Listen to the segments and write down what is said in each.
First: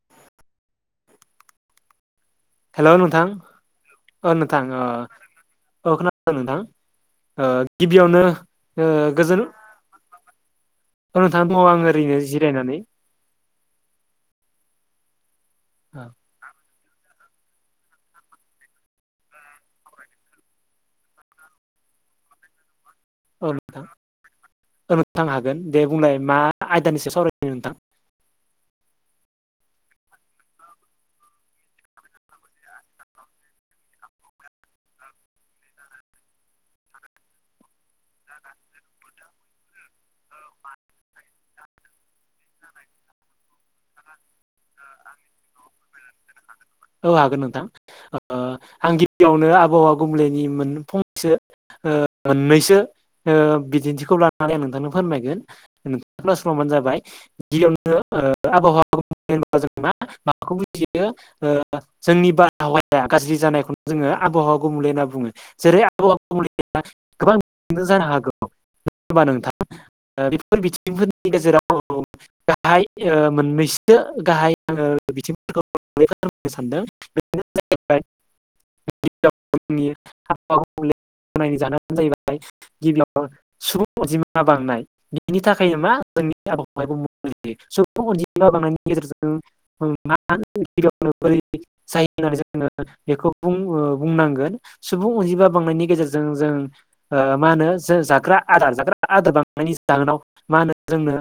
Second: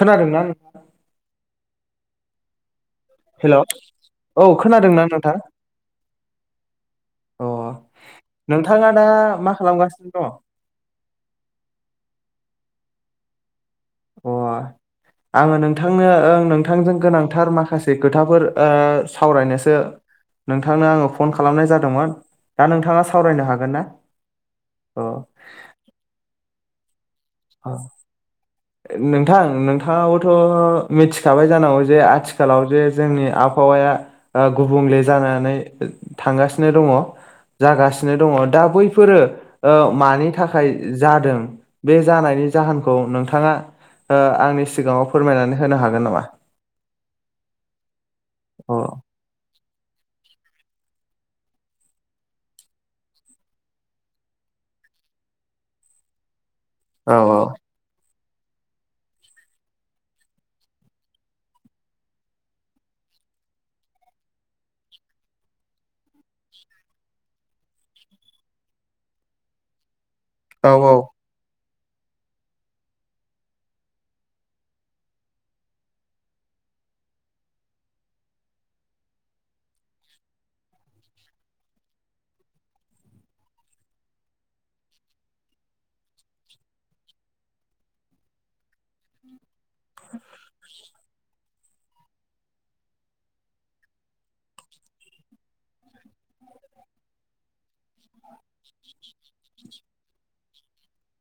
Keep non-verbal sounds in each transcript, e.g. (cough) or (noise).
खोनादोंना नों हेल' नोंथां हेलौ ओ औ नोंथां ओ खोनादोंना नोंथां? औ खोनादों नोंथां ओ अ गिबियावनो ओ नोंथाङा दा गोजोन मा खालामगासिनो दङ? औ नोंथां दङ आं ओरैनो जिरायनानै। अ आङो नोंथांनो ओं नों थांजों गोनांथार माखासे खोथाफोर ओ सावराय नोसो नोंथांनो आङो फन खालामनाय जादोंमोन दा नोंथाङा सावरायनो औ हागोन ना? नोंथां औ नोंथां हागोन दे बुंलाय मा आयदानिसो सावराय अ नोंथां नों नोंथांआबोथ' मिथिखाबाय जानांगौ जे आथिखालाव जे जोंनि आबहावाया गुबुं बले जानानै थांगासिनो दङ। जागास सिनोदङ दा बैफोर ओ मानि थाखाय जादों बे जानायनि जाहोनखौ नोंथाङा आंनि ओ सिगाङाव फोरमायनानै होनो हागोन नामा? औ हागोन नोंथां ओ अ आं औ गिबियावनो ओ आबहावा गुबुंलेनि मोन फंनैसो ओ मोननैसो ओ बिदिन्थिखौ लानानै आं नोंथांनो फोरमायगोन। (unintelligible) (unintelligible) जाबाय औ गिबियावनो ओ आबहावा जों मा माबाखौ बुजियो जोंनि बारहावाया गाज्रि जानायखौनो जोङो आबहावा गुबुंले होनना बुङो। जेरै आबहावा (unintelligible) गोबां जानो हागौबा नोंथां ओ बेफोर औ औ बिथिंफोरनि गेजेराव औ गाहाय ओ मोननैसो गाहाय ओ बिथिंफोरखौ (unintelligible) दों (unintelligible) (unintelligible) जानो जाहैबाय गिबियाव सुबुं अनजिमा बांनाय बेनि थाखायनो मा जोंनि आबहावा गुबुंले जायो। सुबुं अनजिमा (unintelligible) ला बांनायनि गेजेरजों म (unintelligible) (unintelligible) जोङो बेखौ बुं-बुंनांगोन सुबुं अनजिमा बांनायनि गेजेरजों जों ओं ओ मा होनो जों जाग्रा आदार जाग्रा आदार बांनायनि जाहोनाव मा होनो जोंनो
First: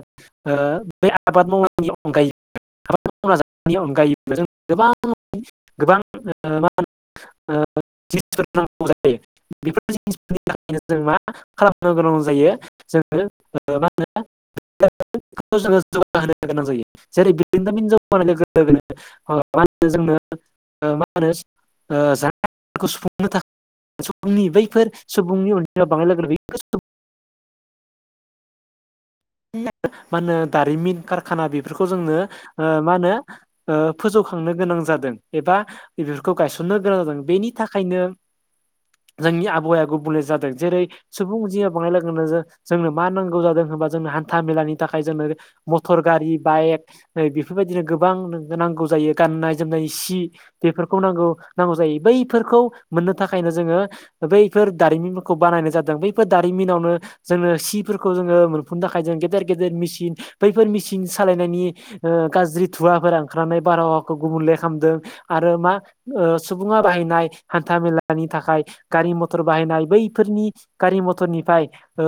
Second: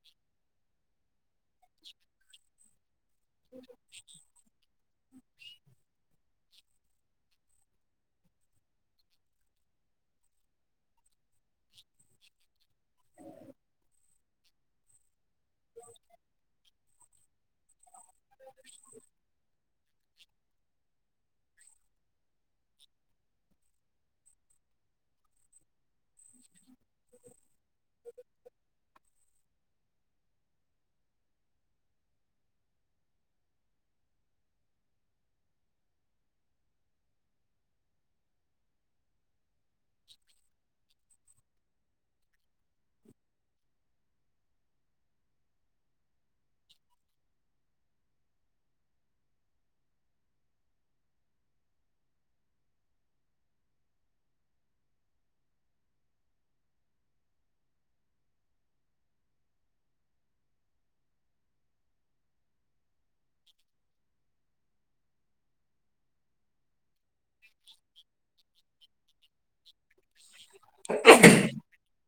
ओ बै आबाद मावनायनि अनगायै खामानि मावना जानायनि अनगायैबो जों गोबां गोबां मा होनो ओ जिनिसफोर नांगौ जायो बेफोर जिनिस नो जों मा खालामनो गोनां जायो जोङो मा होनो खौ जोङो जौगा होनो गोनां जायो जेरै बिरोंदामिनजों लोगो लोगोनो मा होनो जोंनो मा होनो जानायफोरखौ सुफुंनो थाखाय सुबुंनि बैफोर सुबुंनि अनजिमाया बांनाय लोगो लोगोयै (unintelligible) मा होनो दारिमिन कारखाना बेफोरखौ जोंनो ओ मा होनो ओ फोजौखां नो गोनां जादों एबा बेफोरखौ गायसननो गोनां जादों बेनि थाखायनो जोंनि आ बया गुबुंले जादों जेरै सुबुं अनजिमा बांनाय लोगों लोगों‌ जोंनो मा नांगौ जादों होनबा जोंनो हान्था मेलानि थाखाय जों मटर गारि बाइक बेफोरबायदिनो गोबां नांगौ जायो गाननाय जोमनाय सि बेफोरखौ नांगौ नांगौ जायो बैफोरखौ मोननो थाखायनो जोङो। बैफोर दारिमिनफोरखौ बानायनाय जादों बैफोर दारिमिनावनो जोङो सिफोरखौ जोङो जों थाखाय जों गेदेर गेदेर मेसिन बैफोर मेसिन सालायनायनि ओ गाज्रि थुवाफोर ओंखारनानै बारहावाखौ गुबले खालामदों आरो मा ओ सुबुङा बाहाय हान्था मेलानि थाखाय गारि मथर बाहायनाय बैफोरनि गारि मथरनिफ्राय ओ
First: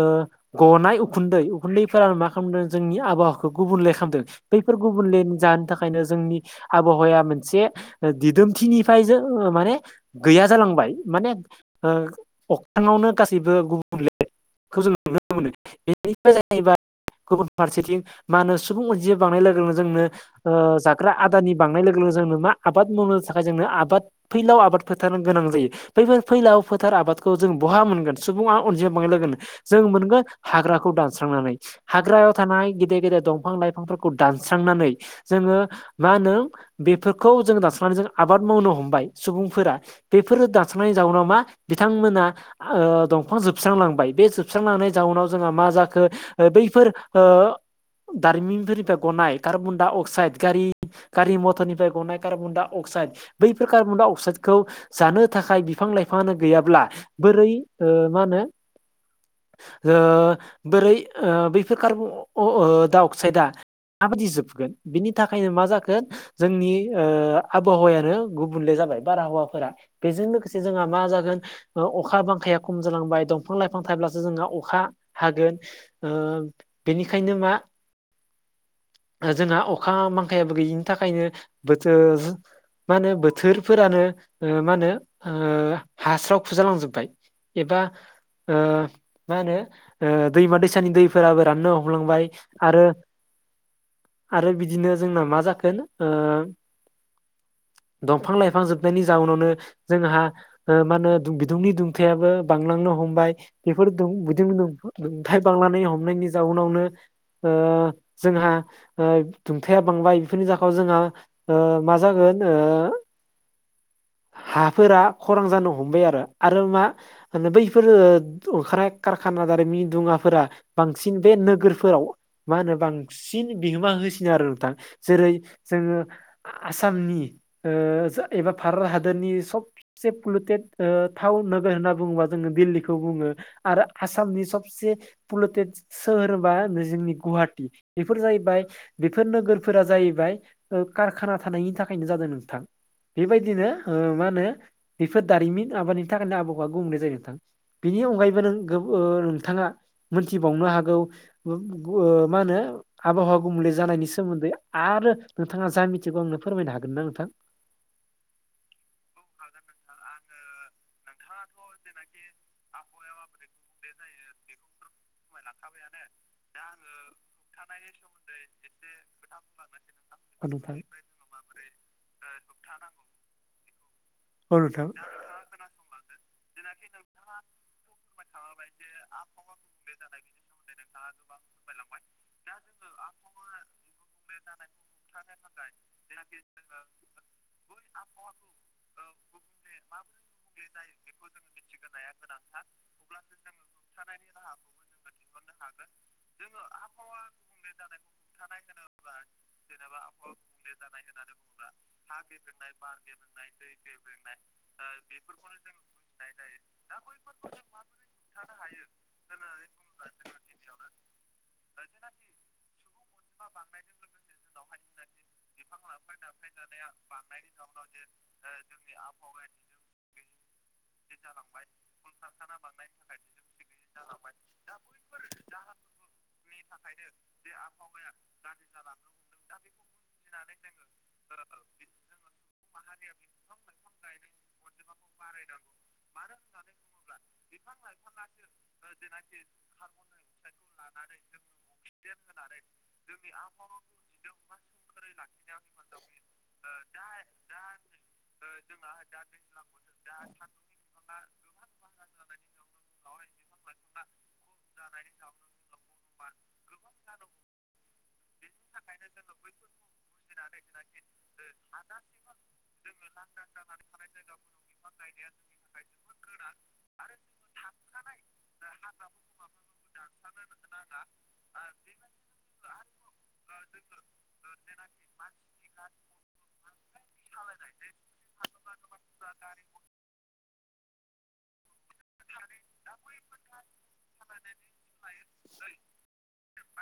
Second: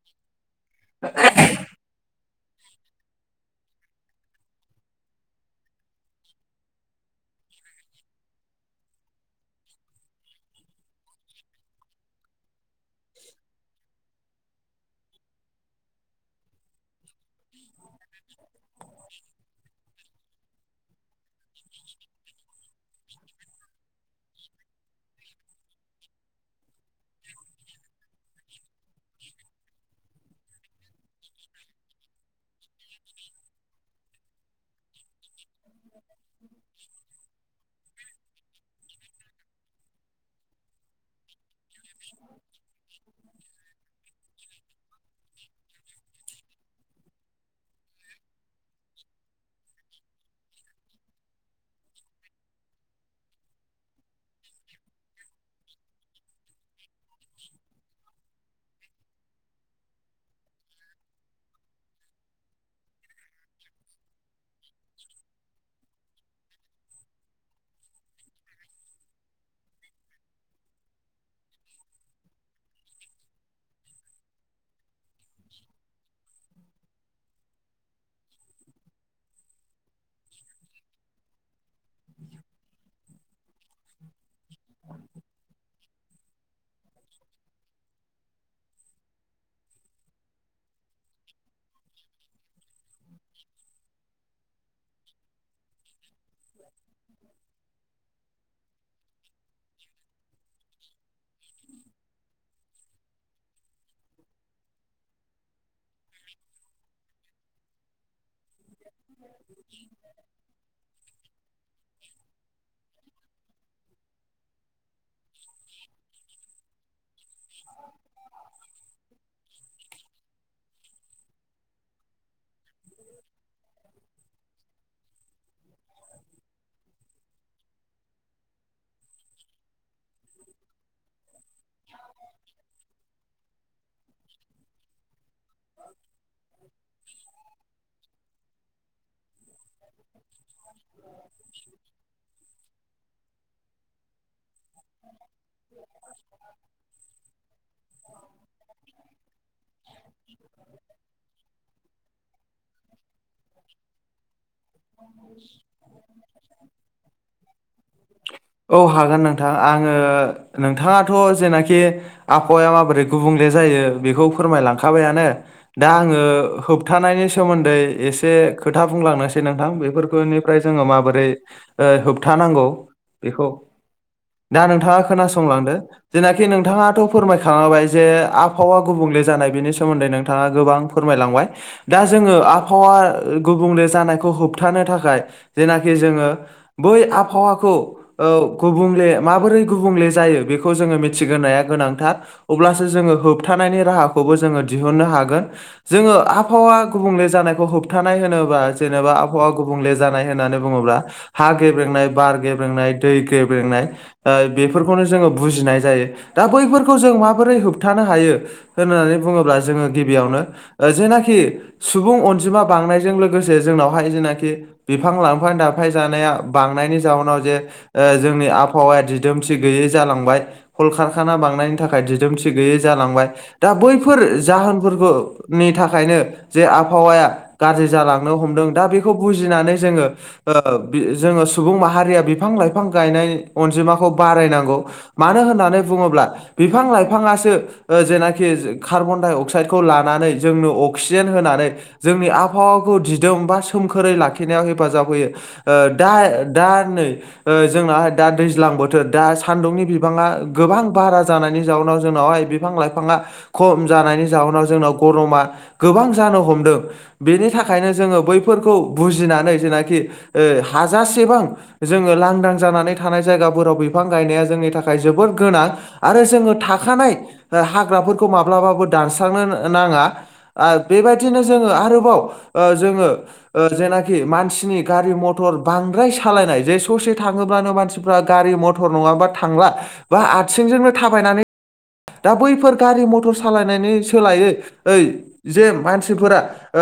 गनाय उ उखुन्दै उखुन्दैफोर मा खालामदों जोंनि आबहावाखौ गुबुनले खालामदों बैफोर गुबुनले जानो थाखायनो जों आबहावा मोनसे दिदोमथिनिफ्राय माने गैया जालांबाय। (unintelligible) बेफोर जाहैबाय। गुबुन फारसेथिं मा होनो सुबुं अनजिमा बांनाय लोगो लोगो जोंनो ओ आदारनि बांनाय लोगो लोगो जोंनो मा आबाद मावनो थाखाय जोंनो आबाद फैलाव आबाद फोथारनि गोनां जायो। बैफोर फैलाव फोथार आबादखौ जों बहा मोनगोन सुबुङा अनजिम बांनाय लोगो लोगो जों मोनगोन हाग्रा खौ दानस्रांनानै हाग्रायाव थानाय गेदेर गेदेर दंफां लाइफांफोरखौ दानस्रांनानै जोङो मा होनो बेफोरखौ जों दानास्रांनानै जों आबाद मावनो हमबाय सुबुंफोरा बेफोर दान नाय जाउनाव मा बिथांमोना ओ दंफां जोबस्रांलांबाय बे जोबस्रांलांनाय जाउनाव जोंहा मा जाखो बैफोर ओ दारिमिनफोरनिफ्राय गनाय कार्बन डाइ अक्साइद गारि गारि मटरनिफ्राय गनाय कार्बन डा अक्साइड। साइड बैफोर कार्बनडाइ अक्साइडखौ जानो थाखाय बिफां लाइफाङानो गैयाब्ला बोरै ओ मा होनो ओ बोरै ओ बैफोर कार्ब अ-अ डा अक्साइडआ माबायदि जोबगोन बिनि थाखायनो मा जाखो जोंनि ओ आबहावायानो गुबुंले जा जाबाय बार हावाफोरा बेजों लोगोसे जोंहा मा जागोन अखा बांखाया खम जालांबाय दंफां लायफां थाब्लासो जोंहा अखा हागोन ओ बेनिखायनो मा जोंहा अखा बांखायाबो गैयिनि थाखायनो बोथोर मा होनो बो थोरफोरानो मा होनो ओ हास्राव खुस्राव जालांजोब्बाय एबा ओ मा होनो ओ दैमा दैसानि दैफोराबो राननो हमलांबाय। आरो। आरो बिदिनो जोंना मा जाखोन ओ दंफां लाइफां जोब नायनि जाउनावनो जोंहा ओ मा होनो बिदुंनि दुंथायाबो बांलांनो हमबाय बे (unintelligible) दुंथाय बांलांनायनि हमनायनि जाउनावनो ओ जोंहा ओ दुंथाया बांबाय बेफोरनि जाखाव जोंङो ओ मा जागोन? हाफोरा। खरान जानो हमबाय आरो आरो मा मे बैफोरो ओंखारनाय कारखाना दारै मि दुङा फोरा बांसिन बे नोगोरफोराव मा होनो बांसिन बिहोमा होसिनो आरो नोंथां जेरै जोङो आसामनि ओ जो एबा भारत हादरनि सबसे पलुटेड ओ थाउन नोगोर होनना बुङोबा जोङो दिल्लीखौ बुङो आरो आसामनि सबसे पुलटेड सोहोर होनबा जोंनि गुवाहाटि बेफोर जाहैबाय बेफोर नोगोरफोरा जाहैबाय कारखाना थानायनि थाखायनो जादों नोंथां बेबायदिनो। ओ मा होनो बेफोर दारिमिन आबादनि थाखायनो आबहावा गुबुंले जायो नोंथां। बिनि अनगायैबो नों गो ओ नोंथाङा मोनथिबावनो हागौ (unintelligible) मा होनो? आबहावा गुबुंले जानायनि सोमोन्दै आरो नोंथाङा जा मिथिगौ आंनो फोरमायनो हागोन ना नोंथां। औ हागोन नोंथां आङो। नोंथाङाथ' जेनाखि आबहावाया माबोरै गुबुंले जायो बेखौ फोरमाय लांखाबायानो। दा आङो होबथानायनि सोमोन्दै एसे खोथा बुंलांनोसै नोंथां बेफोर फोरनिफ्राय औ नोंथां जोङो माबोरै ओ होबथानांगौ बेखौ औ दा नोंथां नोंथाङा खोनासंलांदो। जेनाखि नोंथाङाथ' फोरमायखाङाबाय जे आबावा गुबुंले जानाय बेनि सोमोन्दै नोंथाङा गोबां फोरमाय। लांबाय दा जोङो आबहावा गुबुंले जानायखौ होबथानो थाखाय जेनाखि जोङो बै आबहावाखौ ओ गुबुंले माबोरै गुबुंले। जायो बेखौ जोङो मिथिग्रोनाया गोनांथार अब्लासो जोङो होबथानायनि राहाखौबो जोङो दिहुननो हागोन। जोङो आबहावा गुबुंले जानायखौ होबथानाय होनोबा जेनेबा आबहावा गुबुंले जानाय होननानै बुङोब्ला हा गेब्रेंनाय बार गेब्रेंनाय दै गेब्रेंनाय ओ बे फोरखौनो जोङो बुजिनाय जायो दा बैफोरखौ जों माबोरै होबथानो हायो होननानै बुङोब्ला जों गिबियावनो जेनाखि सुबुं अनजिमा बांनायजों लोगोसे जोंनावहाय जेनाखि बिफ बिफां लांफां दाफाय जानाया बांनायनि जाउनाव जे जोंनि आबहावाया दिदोम गैयै जालांबाय कल कारखाना बांनायनि थाखाय दिदोमथि गैयै जालांबाय दा बैफोर जा फोरखौनि थाखायनो जे आबहावाया गाज्रि जालांनो हमदों दा बेखौ बुजिनानै जोङो। ओ बि जोङो सुबुं माहारिया बिफां लाइफां गायनाय अनजिमाखौ बारायनांगौ मानो होननानै बुङोब्ला बिफां लाइफांसो जेनाखि कार्बन डाइ अक्साइडखौ लानानै जोंनो अक्सिजेन होनानै जोंनि आबहावाखौ दिदोम बा सोमखोरै लाखिनायाव हेफाजाब होयो दा दा नै जोंनाहाय दा दैज्लां बोथोर दा सान्दुंनि बिबाङा गोबां बारा जानायनि जाउनाव जोंनावहाय बिफां लाइफाङा खम जानाय नि जाउनाव जोंनाव गरमा गोबां जानो हमदों बेनि थाखायनो जोङो बैफोरखौ बुजिनानै जेनाखि ओ हाजासेबां जोङो लांदां जानानै थानाय जायगाफोराव बे बिफां गायनाया जोंनि थाखाय जोबोर गोनां आरो जोङो थाखानाय ओ हाग्राफोरखौ माब्लाबाबो दानस्रांनो नाङा बेबायदिनो जोङो आरोबाव जोङो जेनाखि मानसिनि गारि मथर बांद्राय सालायनाय जे ससे थाङोब्लानो मानसिफ्रा गारि मथर मटर नङाबा थांला बा आसिंजोंनो थाबायनानै दा बैफोर गारि मथर सालायनायनि सोलायै ओइ जे मानसिफोरा ओ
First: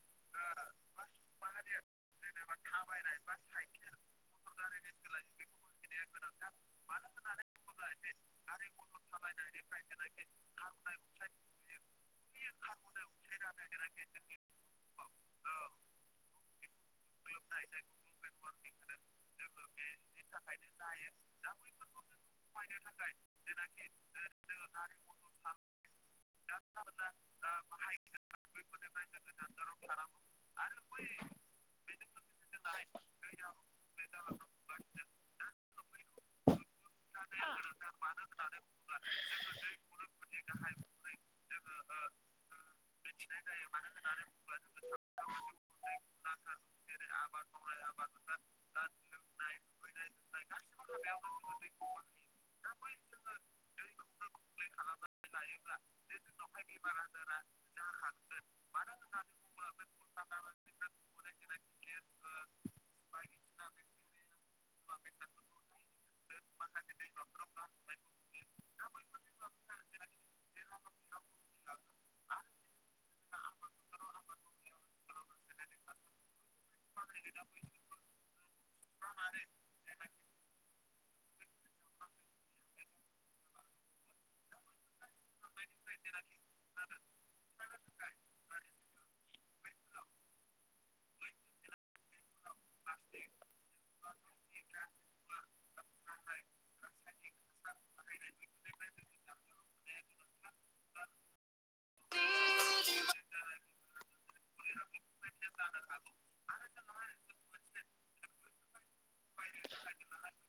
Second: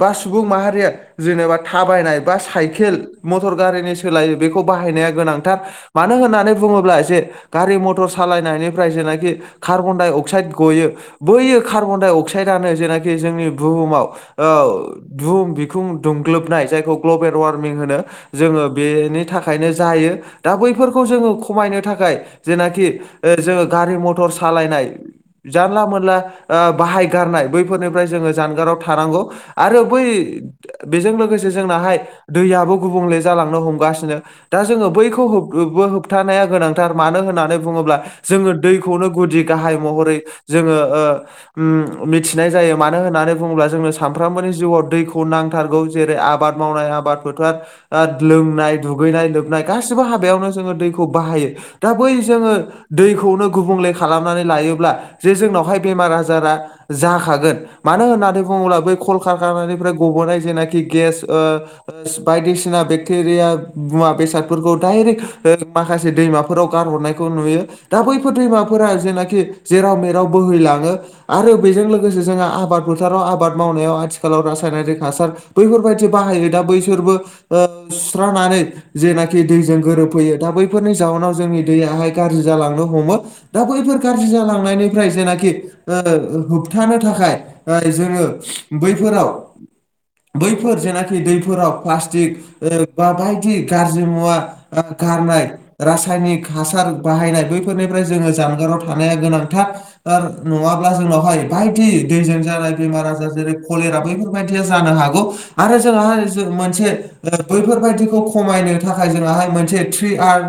बा सुबुं माहारिया जेनेबा थाबायनाय बा साइकेल मटर गारिनि सोलायो बेखौ बा बाहायनाया गोनांथार मानो होननानै बुङोब्ला जे गारि मथर सालायनायनिफ्राय जेनाखि कार्बन डाइ अक्साइड गयो बैयो कार्बन डाइ अक्साइडानो जेनाखि जोंनि बुहुमाव ओ बुहुम बिखुं दुंग्लोबनाय जायखौ ग्लबेल वारमिं होनो जोङो बेनि थाखायनो जायो दा बैफोरखौ जोङो खमायनो थाखाय जेनाखि जोङो गारि मथर सालायनाय जानला मोनला ओ बाहायगारनाय बैफोरनिफ्राय जोङो जानगाराव थानांगौ। आरो बै बेजों लोगोसे जोंनाहाय दैयाबो गुबुंले जालांनो हमगासिनो दा जोङो बैखौ होबथानाया गोनांथार मानो होननानै बुङोब्ला जोङो दैखौनो गुदि गाहाय महरै जोङो ओ मिथिनाय जायो मानो होननानै बुङोब्ला जोङो सानफ्रामबोनि जिउआव दैखौ नांथारगौ जेरै आबाद मावनाय आबाद फोथार आ लोंनाय दुगै दुगैनाय लोबनाय गासैबो हाबायावनो जोंङो दैखौ बाहायो दा बै जोंङो दैखौनो गुबुं खालामनानै लायोब्ला जे जोंनावहाय बेमार आजारा जाखागोन मानो होननानै बुङोब्ला बै कलखारखाना ग'बोनाय जेना खि गेस ओ ओ बायदिसिना बेकटिया मुवा बेसाद फोरखौ दायरेक माखासे दैमाफोराव गारहरनायखौ नुयो दा बैफोर दैमाफोरा जेनाखि जेराव मेराव बोहैलाङो आरो बेजों लोगोसे जोंहा आबाद फोथाराव आबाद मावनायाव आथिखालाव रासायनारि हासार बैफोरबायादि बाहायो दा बैसोरबो ओ स्रा जेनाखि दैजों गोरोब बैफोरनि जाहनाव जोंनि दैयाहाय गाज्रि जालांनो हमो दा बैफोर गाज्रि जालांनाइनिफ्राय जेनाखि ओ होबथानो थाखाय जोंङो बैफोराव बैफोर जेनाखि दैफोराव पालस्टिक ओ बा बायदि गाज्रि मुवा ओ, गारनाय रासायनिक हासार बाहायनाय बैफोरनिफ्राय जोङो जानगारनाया गोनांथार। ओ नङाब्ला जोंनावहाय बायदि दैजों जानाय बेमार आजार जेरै कलेरा बैफोरबादिआ जानो हागौ आरो जोंहाय मोनसे बैफोरबायदिखौ खमायना थाखाय जोंआहाय मोन से ट्रि आर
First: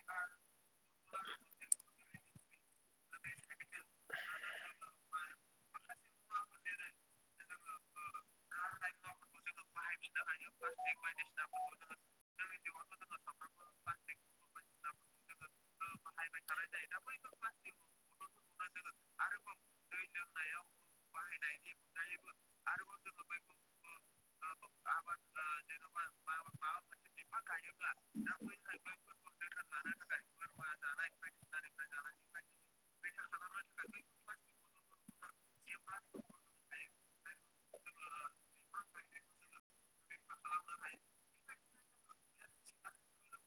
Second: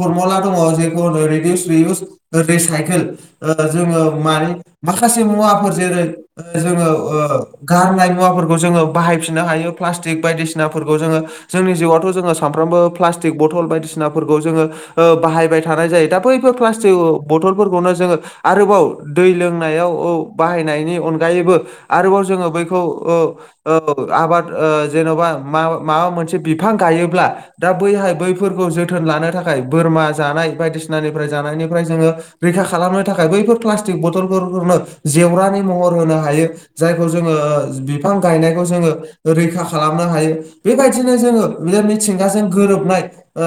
फरमुला दङ जायखौ होननो रेडिउस डिउस रि साइखेल ओ जोंङो मानि माखासे मुवाफोर जेरै ओ जोंङो ओ गारनाय मुवाफोरखौ जोंङो बाहाय फिननो प्लास्टिक बायदिसिना फोरखौ जोंङो जोंनि जिउ आवथ' जोंङो सानफ्रामबो प्लास्टिक बथल बायदिसिनाफोरखौ जोङो ओ बाहायबाय थानाय जायो दा बैफोर प्लास्टिक बथलफोरखौनो जोङो आरोबाव दै लोंनायाव औ बाहायनायनि अनगायैबो आरोबाव जोंङो बैखौ ओ ओ आबाद ओ जेनबा मा माबा मोनसे बिफां गायोब्ला दा बैहाय बेफोरखौ जों जोथोन लानो थाखाय बोरमा जानाय बायदिसिनानिफ्राय जानायनायनिफ्राय जोङो रैखा खालामनो थाखाय बैफोर प्लासट प्लास्टिक बथलफोरखौनो जेवरानि महर होनो हायो जायखौ जोङो बिफां गायनायखौ जोङो रैखा खालामनो हायो। बेबायदिनो जोंङो बे मिथिंगाजों गोरोबनाय ओ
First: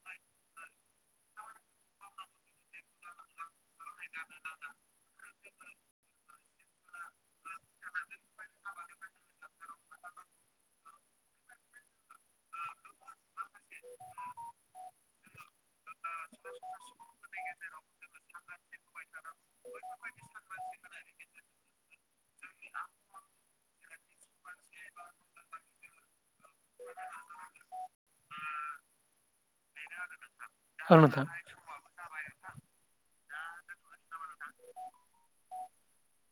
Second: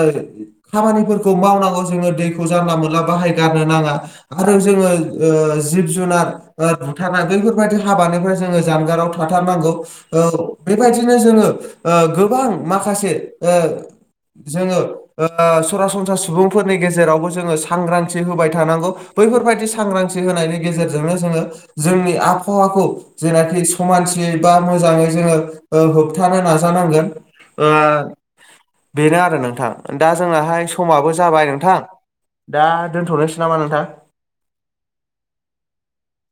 खामानिफोरखौ मावनाङा जोङो दैखौ जानला मोनला बाहाय गारनो नाङा आरो जोंङो ओ जिब जुनार ओ बुथारनाय बेैफोरबायदि हाबा फोरावबो जोङो जानगाराव थाथारनांगौ ओ बेबायदिनो जोंङो ओ गोबां माखासे ओ जोङो ओ सरासनस्रा सुबुंफोरनि गेजेरावबो जोङो सांग्रां होबाय थानांगौ बैफोरबायदि सांग्रांथि होनायनि गेजेरजोंनो जोंङो जोंनि आबहावाखौ जेनाखि समानसियै बा मोजाङै जोंङो ओ होबथानो नाजानांगोन। ओ बेनो आ नोंथां दा जोंनाहाय समाबो जाबाय नोंथां दा दोनथ'नोसै नामा नोंथां?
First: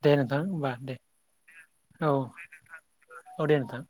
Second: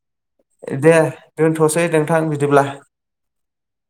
दे नोंथां होमबा दे दोनथ'सै औ नोंथां बिदिब्ला। औ दे नोंथां।